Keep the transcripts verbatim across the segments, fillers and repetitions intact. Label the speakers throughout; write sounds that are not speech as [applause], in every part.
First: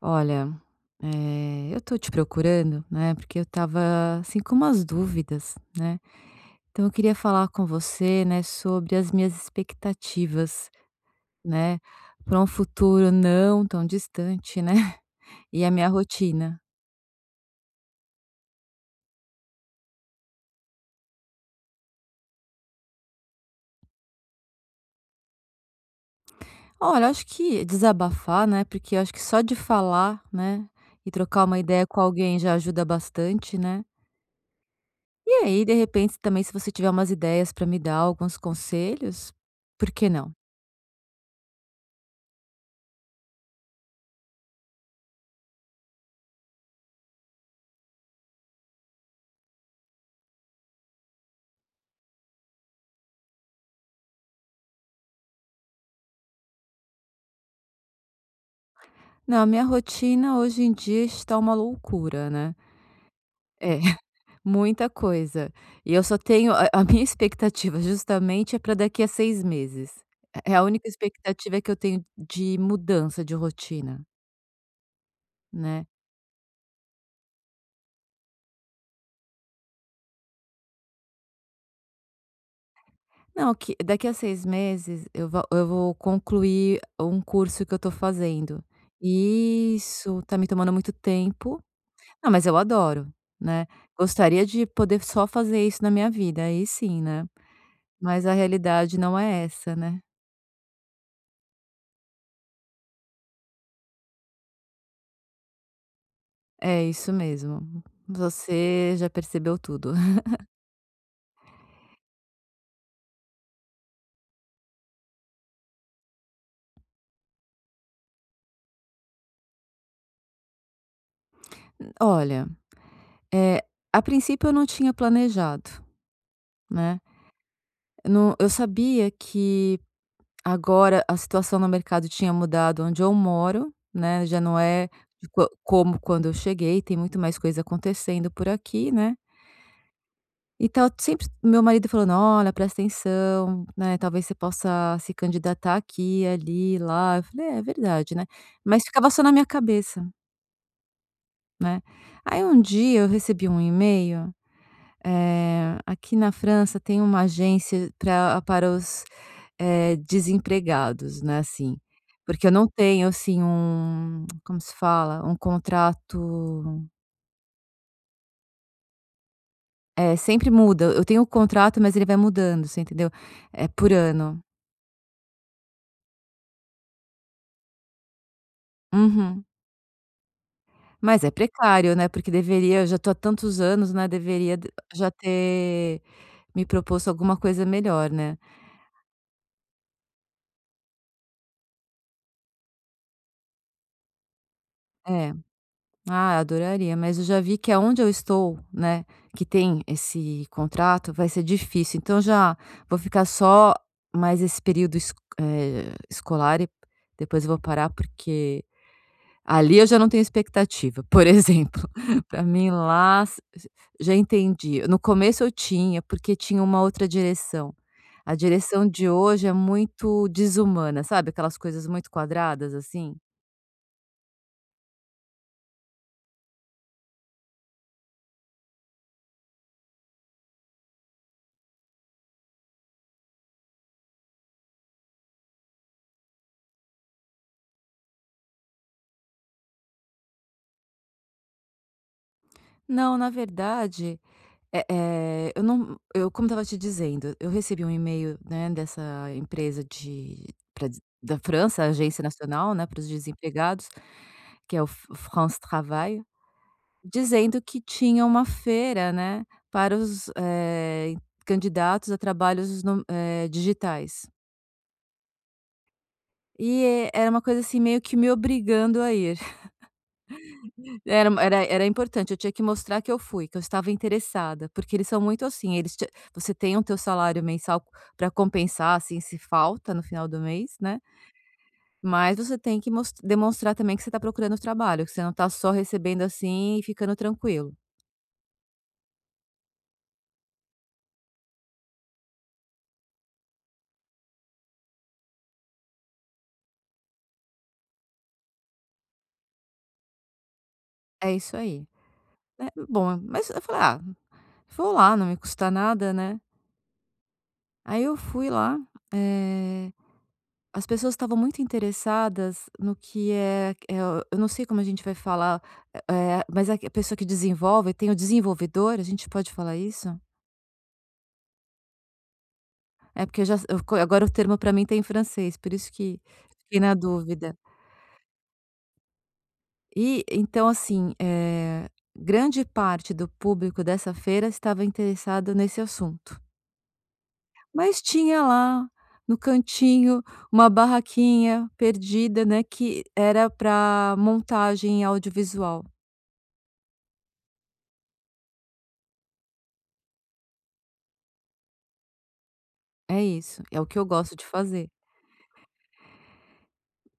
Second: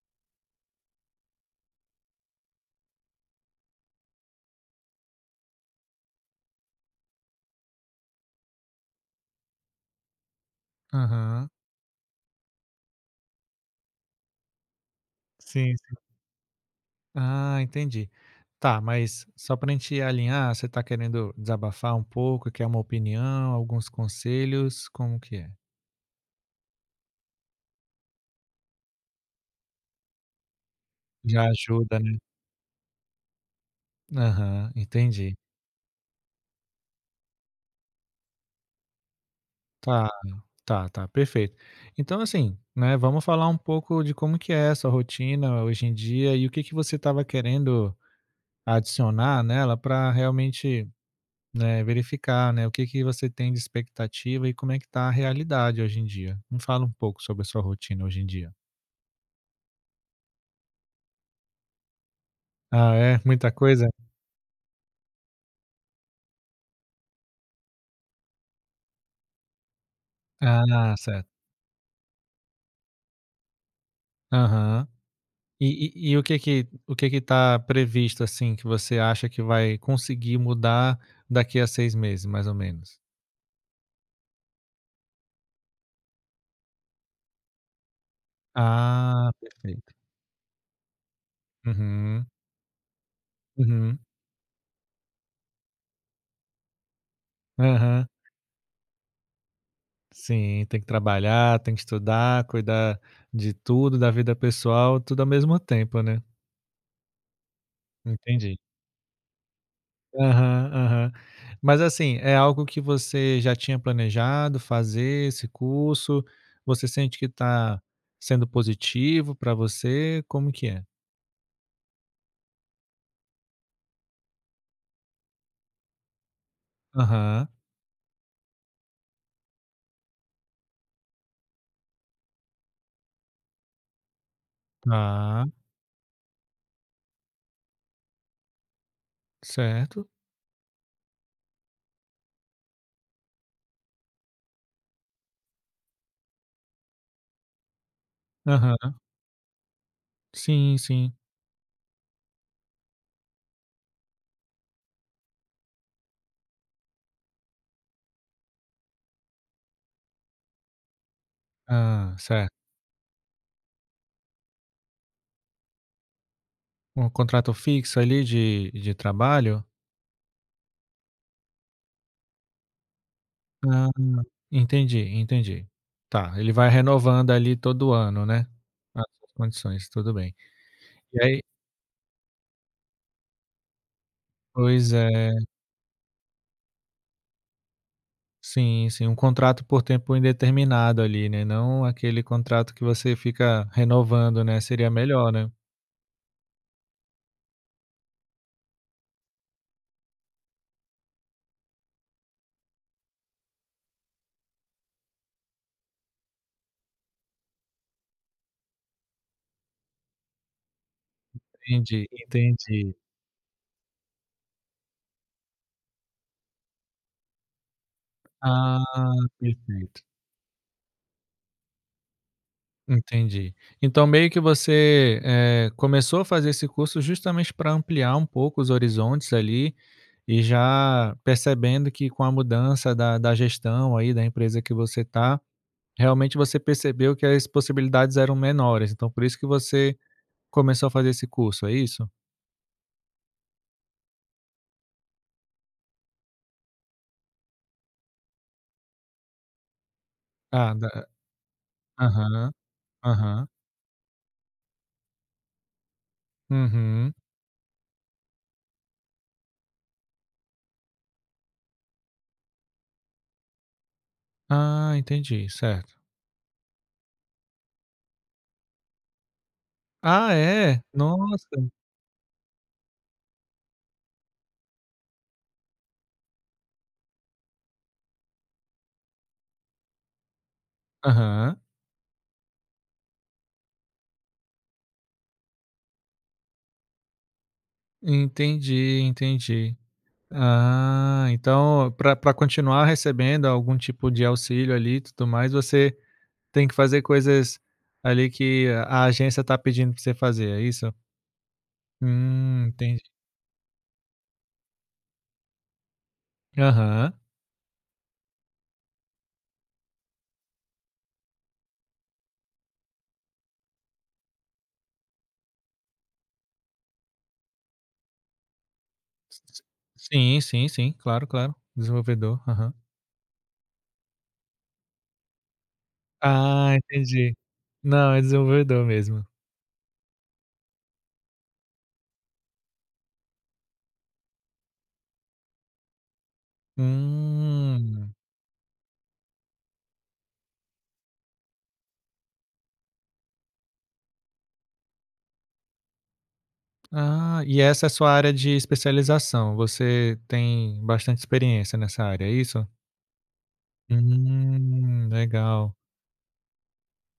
Speaker 1: Olha, eh, eu tô te procurando, né, porque eu estava, assim, com umas dúvidas, né. Então eu queria falar com você, né, sobre as minhas expectativas,
Speaker 2: Aham.
Speaker 1: né, para um futuro não tão distante, né, [laughs] e a
Speaker 2: Sim,
Speaker 1: minha
Speaker 2: sim.
Speaker 1: rotina.
Speaker 2: Ah, entendi. Tá, mas só pra gente alinhar, você tá querendo desabafar um pouco, quer uma opinião, alguns conselhos, como que é?
Speaker 1: Olha, eu acho que desabafar, né, porque eu acho que só de falar, né, e
Speaker 2: Já
Speaker 1: trocar uma ideia
Speaker 2: ajuda,
Speaker 1: com
Speaker 2: né?
Speaker 1: alguém já ajuda bastante, né.
Speaker 2: Aham,
Speaker 1: E
Speaker 2: entendi.
Speaker 1: aí, de repente, também se você tiver umas ideias para me dar, alguns conselhos, por que
Speaker 2: Tá,
Speaker 1: não?
Speaker 2: tá, tá, perfeito. Então, assim, né, vamos falar um pouco de como que é a sua rotina hoje em dia e o que que você estava querendo adicionar nela para realmente Né, verificar, né, o que que você tem de expectativa e como é que tá a realidade hoje em dia. Me fala um pouco sobre a sua rotina hoje em dia.
Speaker 1: Não, a minha rotina hoje em dia está uma loucura, né.
Speaker 2: Ah, é? Muita
Speaker 1: É,
Speaker 2: coisa?
Speaker 1: [laughs] muita coisa. E eu só tenho a a minha [laughs] expectativa justamente é para daqui a seis meses. É é a única
Speaker 2: Ah, certo.
Speaker 1: expectativa que eu tenho de mudança de rotina,
Speaker 2: Aham.
Speaker 1: né.
Speaker 2: E e e o que que o que que tá previsto, assim, que você acha que vai conseguir mudar daqui a seis meses, mais ou menos?
Speaker 1: Não, que daqui a seis meses eu va eu vou concluir um curso que eu estou fazendo.
Speaker 2: Ah, perfeito.
Speaker 1: Isso, está me tomando muito tempo.
Speaker 2: Uhum,
Speaker 1: Não, mas eu adoro, né.
Speaker 2: uhum.
Speaker 1: Gostaria de poder só fazer isso na minha vida, aí sim, né.
Speaker 2: Aham.
Speaker 1: Mas a realidade não é essa, né.
Speaker 2: Sim, tem que trabalhar, tem que estudar, cuidar de tudo, da vida pessoal, tudo ao mesmo tempo, né.
Speaker 1: É isso mesmo.
Speaker 2: Entendi.
Speaker 1: Você já percebeu tudo.
Speaker 2: Aham, aham. Mas assim, é algo que você já tinha planejado fazer esse curso? Você sente que está sendo positivo para você? Como que é?
Speaker 1: [laughs] Olha, eh, a princípio eu não tinha planejado, né.
Speaker 2: Aham,
Speaker 1: Eu Não eu sabia que agora a situação no mercado tinha mudado onde eu moro, né, já não é de
Speaker 2: tá,
Speaker 1: co como quando eu cheguei, tem muito mais coisa acontecendo por aqui, né.
Speaker 2: certo.
Speaker 1: Então, sempre meu marido falando: "Olha, presta atenção, né, talvez você possa se candidatar aqui, ali, lá". Eu falei: "É, é verdade, né". Mas
Speaker 2: Aham,
Speaker 1: ficava só na minha cabeça,
Speaker 2: sim, sim.
Speaker 1: né. Aí um dia eu recebi um e-mail, eh, aqui na França tem uma agência pra para os, eh, desempregados, né, assim,
Speaker 2: Ah,
Speaker 1: porque eu
Speaker 2: certo.
Speaker 1: não tenho, assim, um como se fala? Um contrato
Speaker 2: Um contrato fixo ali de de trabalho?
Speaker 1: é, sempre muda. Eu tenho o contrato, mas ele vai mudando, você entendeu? É
Speaker 2: Ah,
Speaker 1: por ano.
Speaker 2: entendi, entendi. Tá, ele vai renovando ali todo ano, né, as
Speaker 1: Uhum.
Speaker 2: condições, tudo bem. E
Speaker 1: Mas é
Speaker 2: aí
Speaker 1: precário, né, porque deveria eu já tô há tantos anos, né, deveria d
Speaker 2: pois
Speaker 1: já
Speaker 2: é.
Speaker 1: ter me proposto alguma coisa melhor, né.
Speaker 2: Sim, sim, um contrato por tempo indeterminado ali, né, não aquele contrato que você fica renovando, né, seria melhor,
Speaker 1: É.
Speaker 2: né.
Speaker 1: Ah, adoraria, mas eu já vi que aonde eu estou, né, que tem esse contrato, vai ser difícil, então já vou ficar só mais esse período es eh, escolar e depois eu vou parar porque ali eu já não tenho expectativa. Por exemplo,
Speaker 2: Entendi,
Speaker 1: [laughs] para mim
Speaker 2: entendi.
Speaker 1: lá s s já entendi. No começo eu tinha, porque tinha uma outra direção. A direção de
Speaker 2: Ah,
Speaker 1: hoje é
Speaker 2: perfeito,
Speaker 1: muito desumana, sabe, aquelas coisas muito quadradas, assim?
Speaker 2: entendi. Então meio que você, eh, começou a fazer esse curso justamente para ampliar um pouco os horizontes ali, e já percebendo que com a mudança da da gestão aí da empresa que você está, realmente você percebeu que as possibilidades eram menores, então por isso que você começou a fazer esse curso, é isso?
Speaker 1: Não, na verdade, eh eh, eu não eu como estava te dizendo, eu recebi um e-mail, né, dessa empresa de
Speaker 2: Ah,
Speaker 1: pra des
Speaker 2: da
Speaker 1: da França, a Agência
Speaker 2: aham,
Speaker 1: Nacional, né, para os
Speaker 2: aham.
Speaker 1: Desempregados, que é o F France Travail.
Speaker 2: Uhum.
Speaker 1: Dizendo que tinha uma feira, né, para os, eh, candidatos a trabalhos no eh, digitais.
Speaker 2: Ah, entendi, certo.
Speaker 1: E, eh, era uma coisa, assim, meio que me obrigando a ir.
Speaker 2: Ah, é?
Speaker 1: [laughs] Era era
Speaker 2: Nossa.
Speaker 1: era importante, eu tinha que mostrar que eu fui, que eu estava interessada, porque eles são muito assim, eles te você tem o teu salário mensal para compensar, assim, se falta no final do mês, né,
Speaker 2: Aham.
Speaker 1: mas você tem que mos demonstrar também que você está procurando trabalho, que você não está só recebendo, assim, e ficando tranquilo.
Speaker 2: Entendi, entendi. Ah, então para para continuar recebendo algum tipo de auxílio ali e tudo mais, você tem que fazer coisas ali que a a agência está pedindo para você fazer, é isso?
Speaker 1: É isso aí.
Speaker 2: Hum,
Speaker 1: É,
Speaker 2: entendi.
Speaker 1: bom, mas eu falei: "Ah, vou lá, não me custa nada, né".
Speaker 2: Aham.
Speaker 1: Aí eu fui lá, eh, as pessoas estavam muito interessadas no que é é o eu não sei como a gente vai falar, eh, eh, mas a a pessoa que desenvolve tem o desenvolvedor, a gente pode
Speaker 2: s
Speaker 1: falar isso?
Speaker 2: Sim, sim, sim. Claro, claro. Desenvolvedor. Aham.
Speaker 1: É porque eu já eu co agora o termo para mim tá em francês, por isso que
Speaker 2: Ah,
Speaker 1: fiquei na
Speaker 2: entendi.
Speaker 1: dúvida.
Speaker 2: Não, é desenvolvedor mesmo.
Speaker 1: E então assim, eh, grande parte do público dessa feira estava interessado nesse assunto. Mas
Speaker 2: Hum.
Speaker 1: tinha lá, no cantinho, uma barraquinha perdida, né, que era para montagem audiovisual.
Speaker 2: Ah, e essa é a sua área de especialização, você tem bastante experiência nessa área, é isso?
Speaker 1: É isso, é o que eu gosto de fazer.
Speaker 2: Hum, legal.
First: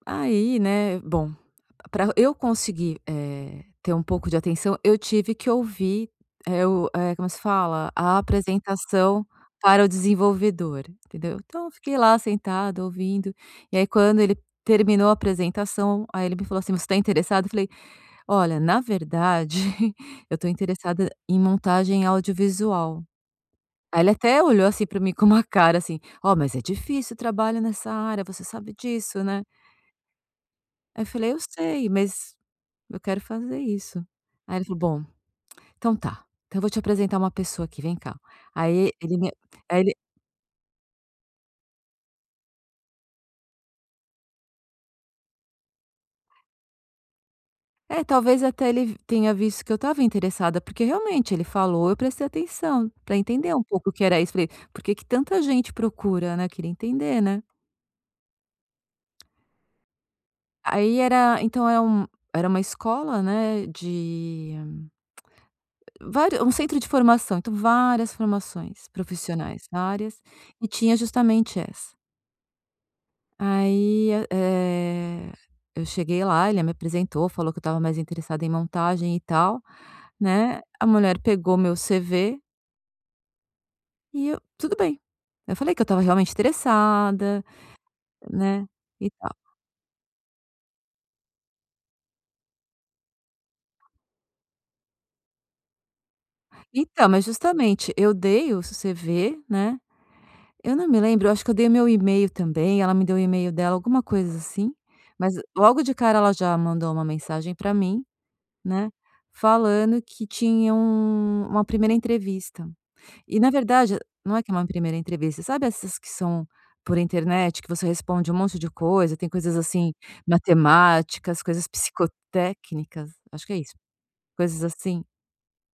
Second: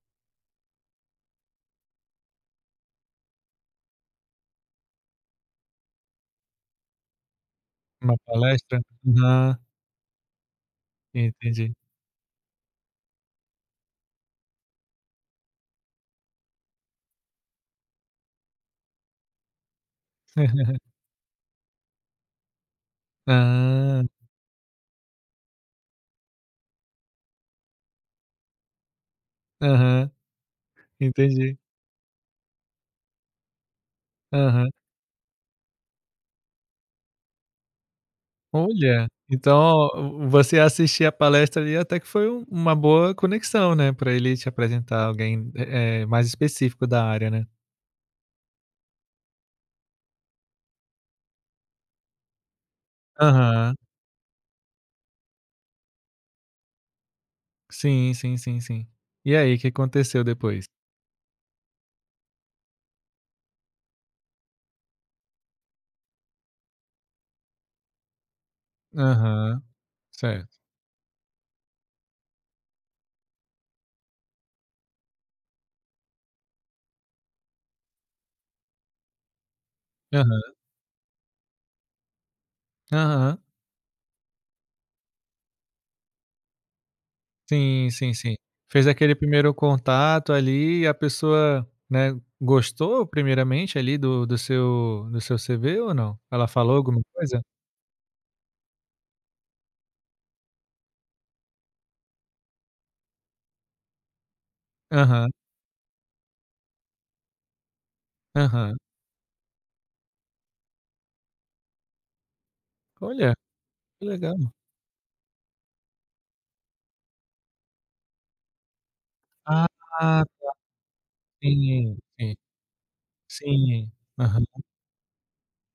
Speaker 1: Aí, né, bom, para eu conseguir, eh, ter um pouco de atenção, eu tive que ouvir, eh, o eh, como se fala?
Speaker 2: Uma
Speaker 1: A
Speaker 2: palestra?
Speaker 1: apresentação
Speaker 2: Aham,
Speaker 1: para o desenvolvedor, entendeu. Então eu
Speaker 2: entendi.
Speaker 1: fiquei lá sentada ouvindo, e aí quando ele terminou a apresentação, aí ele me falou assim: "Você está interessado?" Eu falei: "Olha, na verdade, [laughs] eu tô
Speaker 2: [laughs]
Speaker 1: interessada em montagem audiovisual". Aí
Speaker 2: Ah,
Speaker 1: ele até olhou, assim, pra mim com uma cara, assim: "Ó, mas é difícil o trabalho nessa área, você sabe disso, né?"
Speaker 2: aham,
Speaker 1: Aí eu falei: "Eu
Speaker 2: entendi.
Speaker 1: sei, mas eu quero fazer isso". Aí ele
Speaker 2: Aham.
Speaker 1: falou: "Bom, então tá, então eu vou te apresentar uma pessoa aqui, vem cá". Aí
Speaker 2: Olha,
Speaker 1: ele me aí ele
Speaker 2: então você assistir a palestra ali até que foi um uma boa conexão, né, para ele te apresentar alguém, eh eh, mais específico da área, né?
Speaker 1: É, talvez até ele tenha visto que eu estava interessada, porque realmente ele falou, eu prestei atenção pra entender um
Speaker 2: Aham.
Speaker 1: pouco o que era isso. Falei: "Por que que tanta gente procura, né?" Eu queria entender, né.
Speaker 2: Sim, sim, sim, sim. E aí, o que aconteceu depois?
Speaker 1: Aí era então era um Era uma escola, né, de vários um centro de formação, então várias formações
Speaker 2: Aham.
Speaker 1: profissionais, várias
Speaker 2: Certo.
Speaker 1: e tinha justamente essa. Aí, eh, eh, eu cheguei lá, ele me apresentou, falou que eu estava mais interessada em montagem e tal,
Speaker 2: Aham,
Speaker 1: né, a mulher pegou meu C V
Speaker 2: aham.
Speaker 1: e eu tudo bem. Eu falei que eu estava realmente interessada,
Speaker 2: Sim, sim, sim.
Speaker 1: né,
Speaker 2: Fez
Speaker 1: e
Speaker 2: aquele
Speaker 1: tal.
Speaker 2: primeiro contato ali e a pessoa, né, gostou primeiramente ali do do seu do seu C V ou não? Ela falou alguma
Speaker 1: Então, mas
Speaker 2: coisa?
Speaker 1: justamente eu dei o C V, né. Eu não me lembro, eu acho que eu dei o meu e-mail também, ela me deu o e-mail dela, alguma coisa assim,
Speaker 2: Aham,
Speaker 1: mas logo de cara ela já mandou uma mensagem pra mim,
Speaker 2: aham.
Speaker 1: né, falando que tinha um uma primeira entrevista.
Speaker 2: Olha,
Speaker 1: E na verdade,
Speaker 2: que legal.
Speaker 1: não é que é uma primeira entrevista, sabe essas que são por internet, que você responde um monte de coisa, tem coisas assim,
Speaker 2: Ah,
Speaker 1: matemáticas, coisas
Speaker 2: sim, sim.
Speaker 1: psicotécnicas, acho que é isso,
Speaker 2: Sim. Aham,
Speaker 1: coisas assim.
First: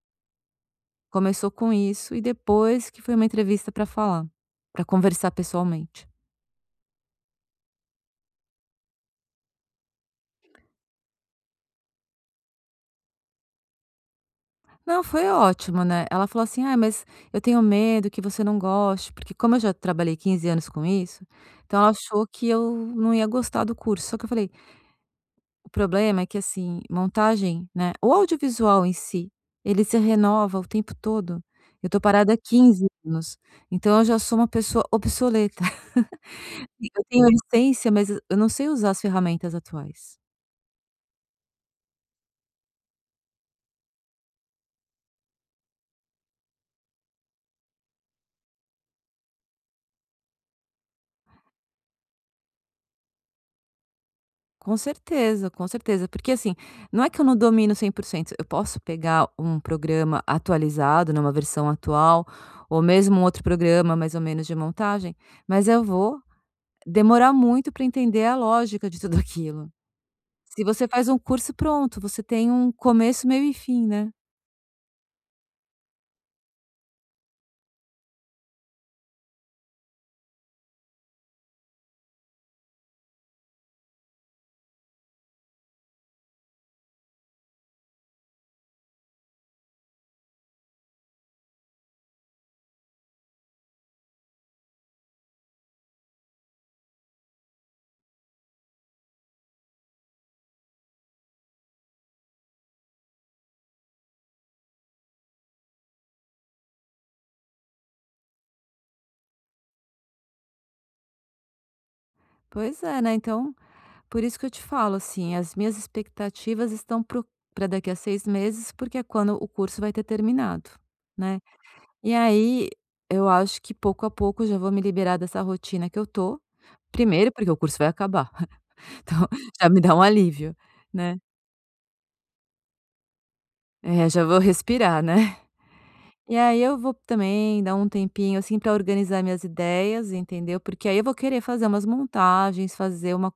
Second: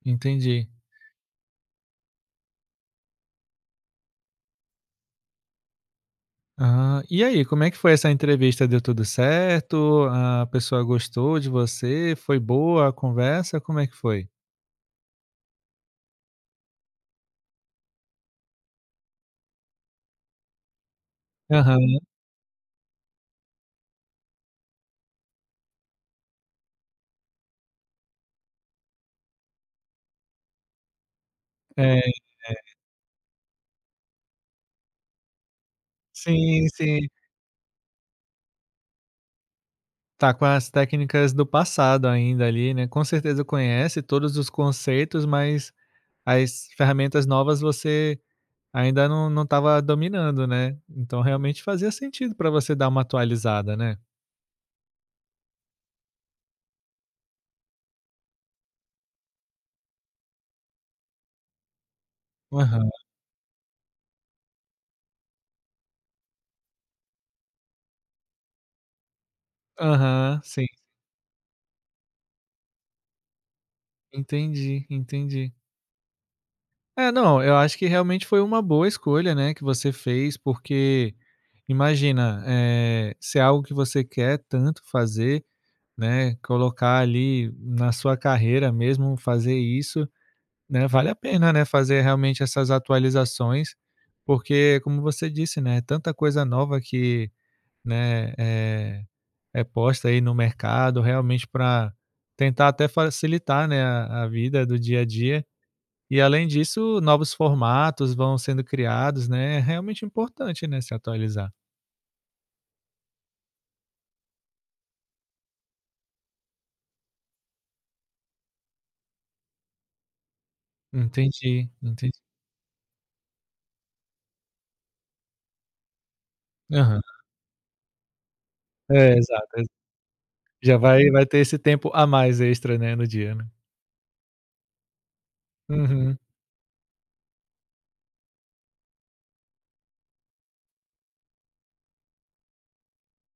Speaker 2: entendi.
Speaker 1: Começou com isso e depois que foi uma entrevista pra falar, pra conversar pessoalmente.
Speaker 2: Ah, e aí, como é que foi essa entrevista? Deu tudo certo? A pessoa gostou de você? Foi boa a conversa? Como é que foi?
Speaker 1: Não, foi ótimo, né. Ela falou assim: "Ah, mas eu tenho medo que você não goste", porque como eu já trabalhei quinze anos com isso, então
Speaker 2: Aham,
Speaker 1: ela achou que eu não ia gostar do curso. Só que eu falei: "O problema é que, assim, montagem, né, o audiovisual em si, ele se renova o tempo todo. Eu tô
Speaker 2: é.
Speaker 1: parada há quinze anos, então eu já sou uma pessoa obsoleta. [laughs]
Speaker 2: Sim,
Speaker 1: Eu
Speaker 2: sim.
Speaker 1: tenho a essência, mas eu não sei usar as ferramentas atuais".
Speaker 2: Tá com as técnicas do passado ainda ali, né, com certeza conhece todos os conceitos, mas as ferramentas novas você ainda não não estava dominando, né. Então realmente fazia sentido para você dar uma atualizada, né.
Speaker 1: Com certeza, com certeza, porque assim, não é que eu não domino cem por cento. Eu posso pegar um programa atualizado, numa versão atual, ou
Speaker 2: Aham,
Speaker 1: mesmo um outro programa mais ou menos de montagem, mas eu vou demorar muito para entender a lógica de tudo [laughs] aquilo.
Speaker 2: aham,
Speaker 1: Se
Speaker 2: sim,
Speaker 1: você faz um curso, pronto, você tem um começo, meio e fim, né.
Speaker 2: entendi, entendi. É, não, eu acho que realmente foi uma boa escolha, né, que você fez, porque imagina, eh, se é algo que você quer tanto fazer, né, colocar ali na sua carreira mesmo, fazer isso, Né, vale a pena, né, fazer realmente essas atualizações, porque como você disse, né, tanta coisa nova que, né, é é posta aí no mercado, realmente para tentar até facilitar, né, a a vida do dia a dia. E além disso, novos formatos vão sendo criados, né, é realmente importante, né, se atualizar.
Speaker 1: Pois é, né, então, por isso que eu te falo, assim, as minhas expectativas estão para daqui a seis meses, porque é quando o curso vai ter terminado, né.
Speaker 2: Entendi,
Speaker 1: E
Speaker 2: entendi.
Speaker 1: aí, eu acho que pouco a pouco eu já vou me liberar dessa rotina que eu tô.
Speaker 2: Aham.
Speaker 1: Primeiro, porque o curso vai acabar, [laughs]
Speaker 2: É,
Speaker 1: então
Speaker 2: exato,
Speaker 1: já me dá um alívio,
Speaker 2: já vai
Speaker 1: né.
Speaker 2: vai ter esse tempo a mais extra, né, no dia, né.
Speaker 1: É, já vou respirar, né.
Speaker 2: Uhum.
Speaker 1: E aí eu vou também dar um tempinho, assim, para organizar minhas ideias, entendeu, porque aí eu vou querer fazer umas montagens, fazer uma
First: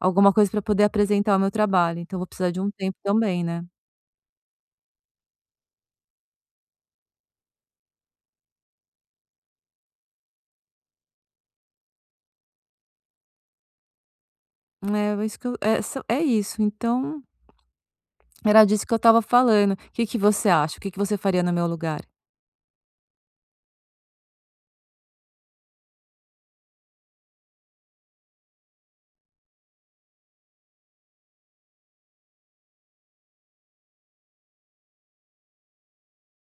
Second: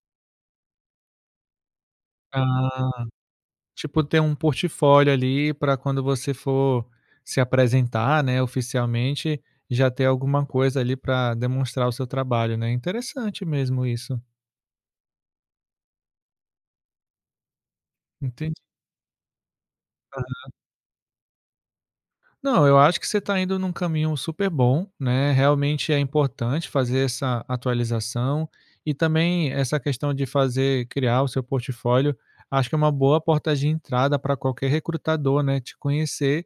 Speaker 1: alguma coisa para poder apresentar o meu trabalho, então eu vou precisar de um tempo
Speaker 2: Ah.
Speaker 1: também, né.
Speaker 2: Tipo, ter um portfólio ali para quando você for se apresentar, né, oficialmente, já ter alguma coisa ali para demonstrar o seu trabalho, né. Interessante mesmo isso.
Speaker 1: É isso que eu é só é isso, então
Speaker 2: Entendi.
Speaker 1: era disso que eu estava falando. O que que
Speaker 2: Aham.
Speaker 1: você acha? O que que você faria no meu lugar?
Speaker 2: Não, eu acho que você está indo num caminho super bom, né. Realmente é importante fazer essa atualização e também essa questão de fazer criar o seu portfólio, acho que é uma boa porta de entrada para qualquer recrutador, né, te conhecer,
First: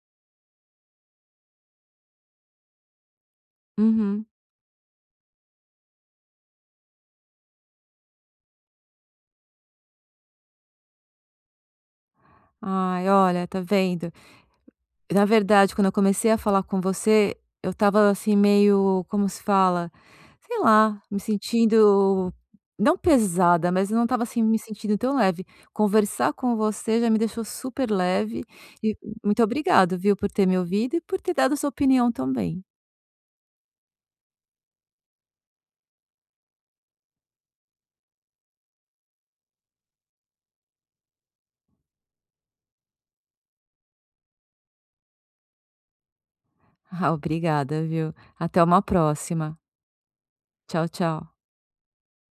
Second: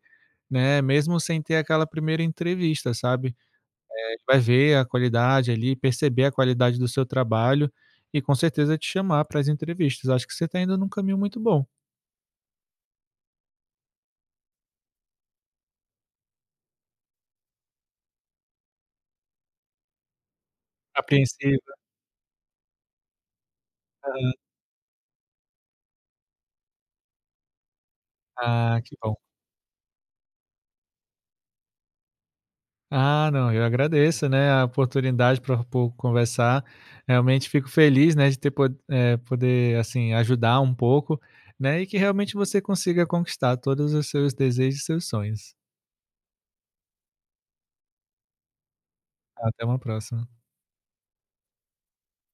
Speaker 2: né, mesmo sem ter aquela primeira entrevista, sabe.
Speaker 1: Uhum.
Speaker 2: Vai ver a qualidade ali, perceber a qualidade do seu trabalho e com certeza te chamar para as entrevistas. Acho que você está indo num caminho muito bom.
Speaker 1: Ai, olha, tá vendo? Na verdade, quando eu comecei a falar com você, eu estava assim meio, como se fala? Sei lá, me
Speaker 2: Apreensivo.
Speaker 1: sentindo não pesada, mas eu não estava assim me sentindo tão leve. Conversar com você já me deixou super leve
Speaker 2: Ah, que
Speaker 1: e
Speaker 2: bom.
Speaker 1: muito obrigado, viu, por ter me ouvido e por ter dado sua opinião também. [laughs]
Speaker 2: Ah, não, eu agradeço, né, a oportunidade para conversar. Realmente fico feliz, né, de ter pod eh, poder, assim, ajudar um pouco, né, e que realmente você consiga conquistar todos os seus desejos e seus sonhos.
Speaker 1: Ah, obrigada, viu? Até uma próxima.
Speaker 2: Até uma próxima.
Speaker 1: Tchau, tchau.